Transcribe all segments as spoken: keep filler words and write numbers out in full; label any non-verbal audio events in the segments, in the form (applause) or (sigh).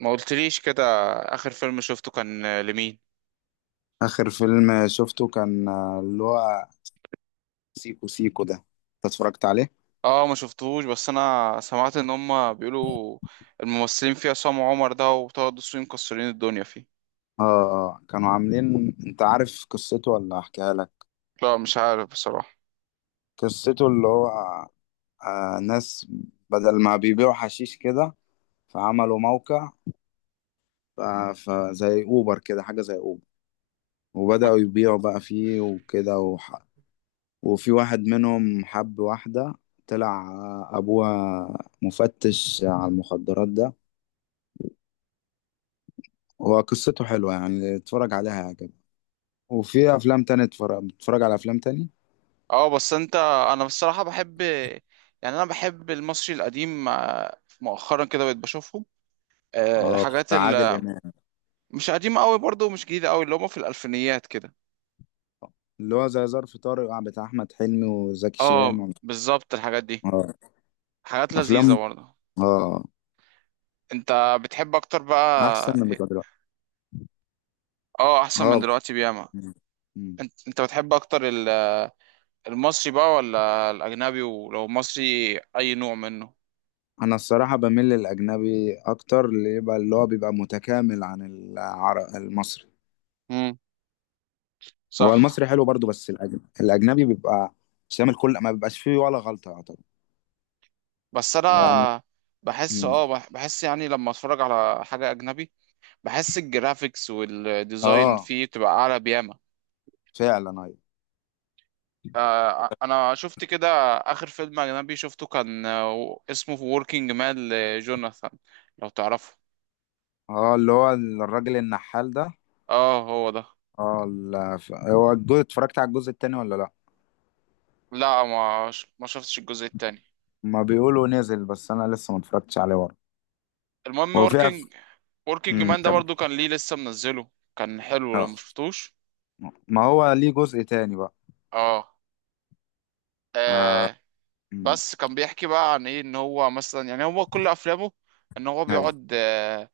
ما قلتليش كده. اخر فيلم شفته كان آه، لمين؟ آخر فيلم شفته كان آه، اللي هو سيكو سيكو ده انت اتفرجت عليه؟ اه ما شفتهوش، بس انا سمعت ان هم بيقولوا الممثلين فيه عصام عمر ده وطه دسوقي مكسرين الدنيا فيه. اه، كانوا عاملين. انت عارف قصته ولا احكيها لك؟ لا مش عارف بصراحة. قصته اللي هو آه ناس بدل ما بيبيعوا حشيش كده، فعملوا موقع ف- فزي اوبر كده، حاجة زي اوبر، وبدأوا اه، يبيعوا بقى فيه وكده وح... وفي واحد منهم حب واحدة، طلع آه، ابوها مفتش على المخدرات ده. هو قصته حلوة، يعني اتفرج عليها. وفي افلام تانية اتفرج بتتفرج على افلام تاني. آه، بس انت انا بصراحة بحب، يعني انا بحب المصري القديم. آه، مؤخرا كده بقيت بشوفهم، آه، اه، الحاجات بتاع عادل اللي امام. مش قديمة قوي برضه ومش جديدة قوي، اللي هم في الالفينيات كده. اللي هو زي ظرف طارق، آه، بتاع احمد حلمي وزكي اه شان و... بالظبط الحاجات دي، اه، حاجات افلام. لذيذة برضه. اه، انت بتحب اكتر بقى احسن من إيه؟ بتوع دلوقتي. اه احسن من اه. دلوقتي بياما. م. م. انت انت بتحب اكتر ال- المصري بقى ولا الاجنبي؟ ولو مصري اي نوع منه؟ انا الصراحه بميل للاجنبي اكتر، اللي يبقى اللي هو بيبقى متكامل عن العر... المصري. امم، هو المصري صح. حلو برضو، بس الاجنبي الاجنبي بيبقى شامل. كل ما بيبقاش فيه ولا غلطه، يعتبر بس يعني. انا بحس، م. اه بح- بحس يعني، لما اتفرج على حاجة اجنبي بحس الجرافيكس والديزاين اه، فيه بتبقى اعلى بياما. فعلا. ايوه. آه، انا شفت كده. اخر فيلم اجنبي شفته كان آه، اسمه ووركينج مان لجوناثان، لو تعرفه. اه، اللي هو الراجل النحال ده. اه هو ده. اه، لا، ف... هو الجزء اتفرجت على الجزء التاني ولا لا؟ لا ما ش- ما شفتش الجزء التاني. ما بيقولوا نزل، بس انا لسه ما اتفرجتش عليه ورا. المهم هو في أف... وركينج، وركينج مم، مان ده كم. برضو كان ليه لسه منزله. كان حلو لو آه. مشفتوش. ما هو ليه جزء تاني بقى. اه، آه. آه، مم. بس كان بيحكي بقى عن ايه، ان هو مثلا يعني، هو كل افلامه ان هو ايوه، بيقعد، آه،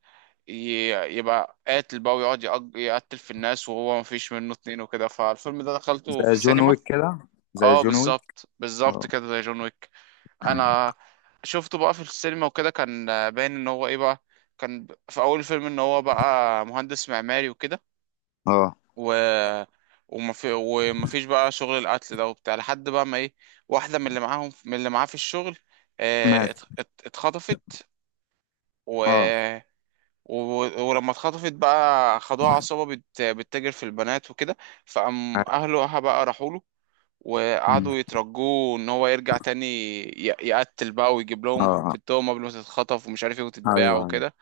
ي- يبقى قاتل بقى ويقعد يق- يقتل في الناس وهو مفيش منه اتنين وكده. فالفيلم ده دخلته في زي جون السينما. ويك كده. زي اه جون ويك. بالظبط، بالظبط اه. كده زي جون ويك. انا شفته بقى في السينما وكده، كان باين ان هو ايه بقى. كان في اول الفيلم ان هو بقى مهندس معماري وكده، اه، و وما في وما فيش بقى شغل القتل ده وبتاع، لحد بقى ما ايه، واحده من اللي معاهم، من اللي معاه في الشغل، آه، ات- مات. ات- اتخطفت. و... اه. و... ولما اتخطفت بقى خدوها عصابه بت... بتتاجر في البنات وكده. فقام اهله بقى راحوا له مم. وقعدوا يترجوه ان هو يرجع تاني، ي... يقتل بقى ويجيب اه. لهم اه. حبتهم قبل ما تتخطف ومش عارف ايه وتتباع ايوه، ايوه. وكده.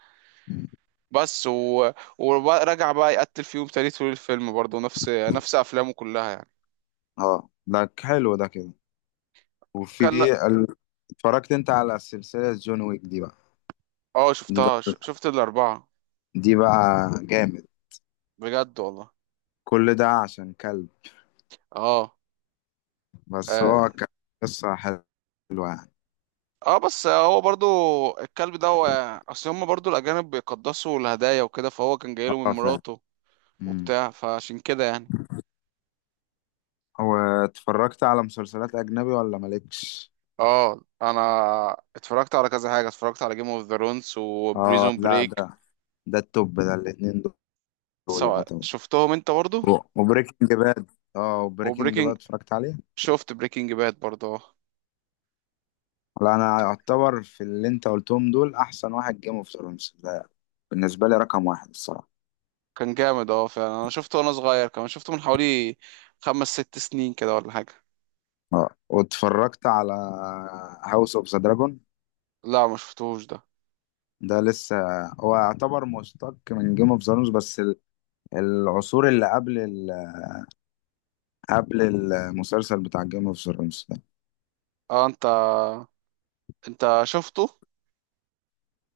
مم. بس و... ورجع بقى يقتل فيهم تاني طول الفيلم، برضه نفس نفس افلامه كلها يعني. اه، ده ك- حلو ده كده. وفي كلا. ال... اتفرجت انت على سلسلة جون ويك دي بقى؟ اه دي شفتها، ش- بقى. شفت الأربعة. دي بقى جامد. بجد والله. كل ده عشان كلب. اه. بس اه. هو كان قصة حلوة يعني. اه بس هو برضو الكلب ده، هو اصل هما برضو الأجانب بيقدسوا الهدايا وكده، فهو كان جايله اه، من فاهم. مراته امم. وبتاع، فعشان كده يعني. هو اتفرجت على مسلسلات أجنبي ولا مالكش؟ اه انا اتفرجت على كذا حاجة، اتفرجت على جيم اوف ثرونز اه، وبريزون لا، ده بريك، ده التوب، ده الاتنين دول سواء يعتبر. شفتهم انت برضو. وبريكنج باد. اه، وبريكنج وبريكنج، باد اتفرجت عليه؟ شفت بريكنج باد برضو اه. لا، أنا أعتبر في اللي أنت قلتهم دول، أحسن واحد جيم اوف ثرونز ده بالنسبة لي. رقم واحد الصراحة. كان جامد اه فعلا، انا شفته وانا صغير، كمان شفته من حوالي خمس ست سنين كده ولا حاجة. اه. واتفرجت على هاوس اوف ذا دراجون؟ لا ما شفتوش ده. ده لسه. هو يعتبر مشتق من جيم اوف ثرونز، بس ال- العصور اللي قبل قبل المسلسل بتاع جيم اوف ثرونز ده. اه انت، انت شفته.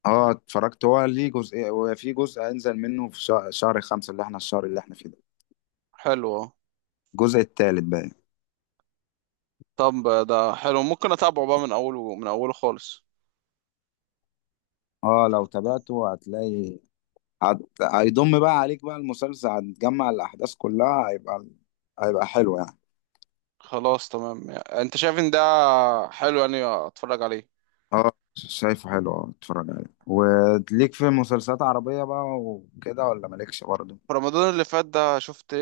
اه، اتفرجت. هو ليه جزء وفي جزء هينزل منه في شهر, شهر خمسة، اللي احنا الشهر اللي احنا فيه ده. حلو. الجزء التالت بقى. طب ده حلو، ممكن اتابعه بقى من اوله، من اوله خالص. اه، لو تابعته هتلاقي. هت... هيضم بقى عليك بقى المسلسل، هتجمع الأحداث كلها. هيبقى هيبقى حلو يعني. خلاص تمام، يعني انت شايف ان ده حلو يعني اتفرج عليه. اه، شايفه حلو. اه، اتفرج عليه. وليك في مسلسلات عربية بقى وكده ولا مالكش برضه؟ في رمضان اللي فات ده شفت،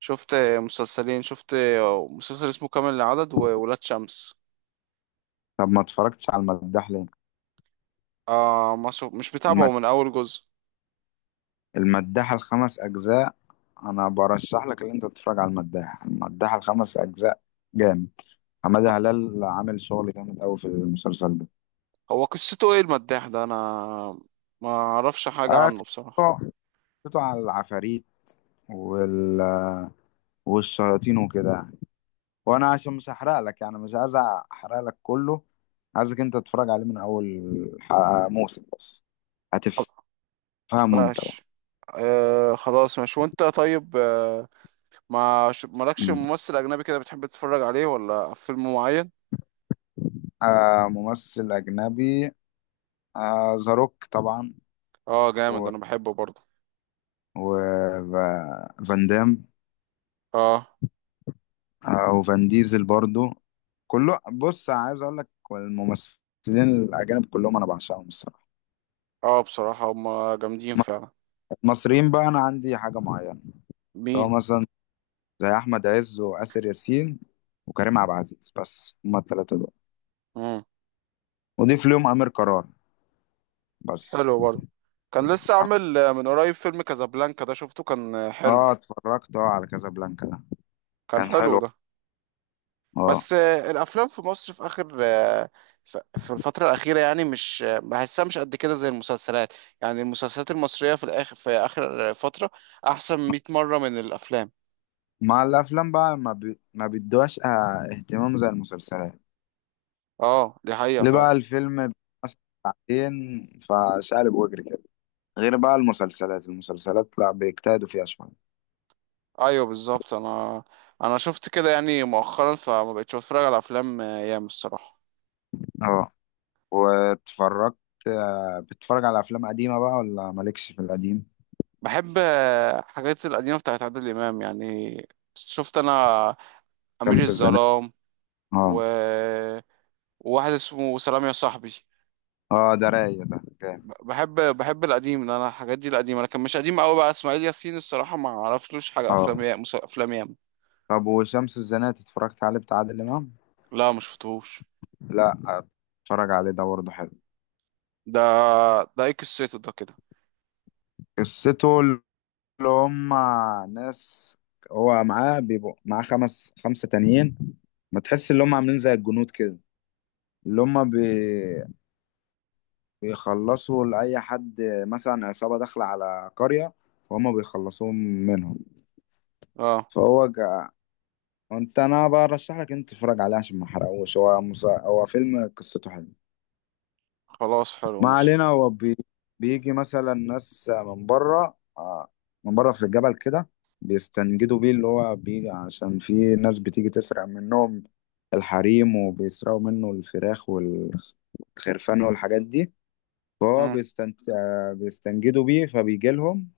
شفت مسلسلين، شفت مسلسل اسمه كامل العدد وولاد شمس. طب ما اتفرجتش على المداح ليه؟ آه ما شف... مش متابعه من اول جزء. المداحة الخمس أجزاء. أنا برشح لك إن أنت تتفرج على المداحة المداحة الخمس أجزاء. جامد. حمادة هلال عامل شغل جامد أوي في المسلسل ده. هو قصته ايه المداح ده؟ انا ما اعرفش حاجة آه، عنه بصراحة. قصته قصته على العفاريت وال والشياطين وكده يعني. وأنا عشان مش هحرق لك يعني، مش عايز أحرق لك كله. عايزك أنت تتفرج عليه من أول ح- موسم بس هتفهمه. أنت بقى. ماشي. آه خلاص ماشي. وانت طيب، آه، ما ش- مالكش مم. ممثل اجنبي كده بتحب تتفرج عليه، ولا في فيلم معين؟ آه، ممثل أجنبي. آه، ذا روك طبعا. اه جامد، انا بحبه برضه. وفان دام، اه. او فان ديزل برضو. كله، بص، عايز اقول لك الممثلين الاجانب كلهم انا بعشقهم الصراحه. اه بصراحة هما جامدين م- فعلا. المصريين بقى انا عندي حاجه معينه. لو مين؟ مثلا زي احمد عز واسر ياسين وكريم عبد العزيز، بس هما الثلاثه دول. مم. وضيف لهم امير قرار بس. حلو برضه. كان لسه عامل، آه، من قريب، فيلم كازابلانكا ده شفته، كان آه، حلو. اه، اتفرجت. اه، على كازابلانكا ده كان كان حلو حلو. ده. اه. بس آه، الافلام في مصر في اخر، آه، ف- في الفترة الأخيرة يعني، مش آه، بحسها مش قد كده زي المسلسلات. يعني المسلسلات المصرية في الآخر، في آخر فترة، أحسن مية مرة من الأفلام. مع الافلام بقى، ما بي... ما بيدوهاش آه، اهتمام زي المسلسلات. اه دي حقيقة ليه بقى فعلا. الفيلم مثلا ساعتين فشقلب وجري كده. غير بقى المسلسلات المسلسلات لا بيجتهدوا فيها شوية. ايوه بالظبط. انا انا شفت كده يعني مؤخرا، فما بقتش بتفرج على افلام ايام الصراحه. اه، واتفرجت. آه، بتتفرج على أفلام قديمة بقى ولا مالكش في القديم؟ بحب آه، حاجات القديمه بتاعت عادل امام يعني. شفت انا امير شمس الزناتي. الظلام اه. و... وواحد اسمه سلام يا صاحبي. اه، ده رايق. ده جامد. ب- بحب بحب القديم، لأن انا الحاجات دي القديمه، لكن مش قديم قوي بقى اسماعيل ياسين، الصراحه ما عرفتلوش حاجه، اه. افلام يا- مس- افلام ياما. طب وشمس الزناتي اتفرجت عليه بتاع عادل إمام؟ لا ما شفتهوش لا. اتفرج عليه ده برضه حلو. ده. ده ايه قصته ده كده؟ قصته اللي هم ناس. هو معاه بيبقوا معاه خمس خمسة تانيين. ما تحس ان هم عاملين زي الجنود كده. اللي هم بي... بيخلصوا لأي حد. مثلا عصابة داخلة على قرية، فهم بيخلصوهم منهم. اه فهو جا... انت انا برشح لك انت تتفرج عليه عشان ما احرقوش. هو مسا... هو فيلم قصته حلوة. خلاص حلو ما ماشي. علينا. هو بي... بيجي مثلا ناس من بره، آه، من بره في الجبل كده. بيستنجدوا بيه، اللي هو بيجي عشان في ناس بتيجي تسرق منهم الحريم، وبيسرقوا منه الفراخ والخرفان والحاجات دي. فهو بيستنت... بيستنجدوا بيه فبيجي لهم.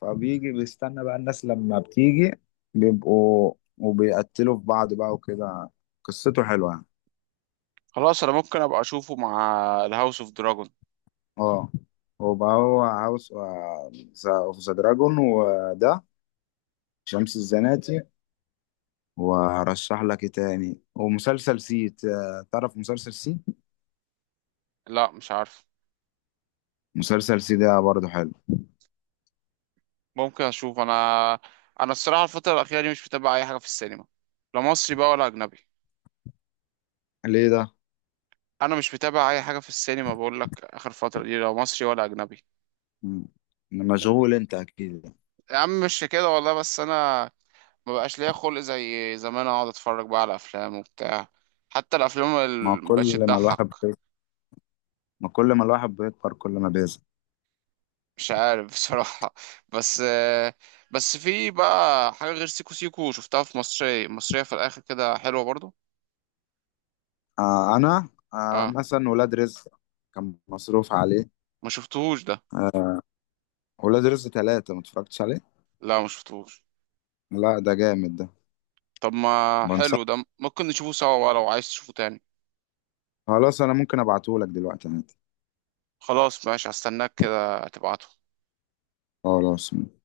فبيجي بيستنى بقى الناس لما بتيجي، بيبقوا وبيقتلوا في بعض بقى وكده. قصته حلوة يعني. خلاص انا ممكن ابقى اشوفه مع الهاوس اوف دراجون. اه، هو بقى هو هاوس اوف ذا دراجون، وده شمس الزناتي. وارشح لك ايه تاني؟ ومسلسل سي. ت- تعرف مسلسل سي؟ لا مش عارف. مسلسل سي ده برضه حلو. ممكن اشوف. انا، انا الصراحه الفتره الاخيره دي مش متابع اي حاجه في السينما، لا مصري بقى ولا اجنبي. ليه ده؟ انا مش متابع اي حاجه في السينما بقول لك، اخر فتره دي، لا مصري ولا اجنبي. مم. مشغول انت اكيد. يا عم مش كده والله. بس انا ما بقاش ليا خلق زي زمان اقعد اتفرج بقى على افلام وبتاع. حتى الافلام ما اللي مبقتش كل ما تضحك، الواحد بي... ما كل ما الواحد بيكبر كل ما بيزهق. مش عارف بصراحه (laughs) بس بس في بقى حاجه غير سيكو سيكو شفتها، في مصري، مصريه في الاخر كده حلوه برضو. آه انا آه اه مثلا ولاد رزق كان مصروف عليه. ما شفتهوش ده. ولاد رزق ثلاثة ما اتفرجتش عليه؟ لا ما شفتهوش. لا، ده جامد ده. طب ما بنصح. حلو ده، ممكن نشوفه سوا بقى لو عايز تشوفه تاني. خلاص، انا ممكن ابعتهولك دلوقتي عادي. خلاص ماشي، هستناك كده تبعته. خلاص.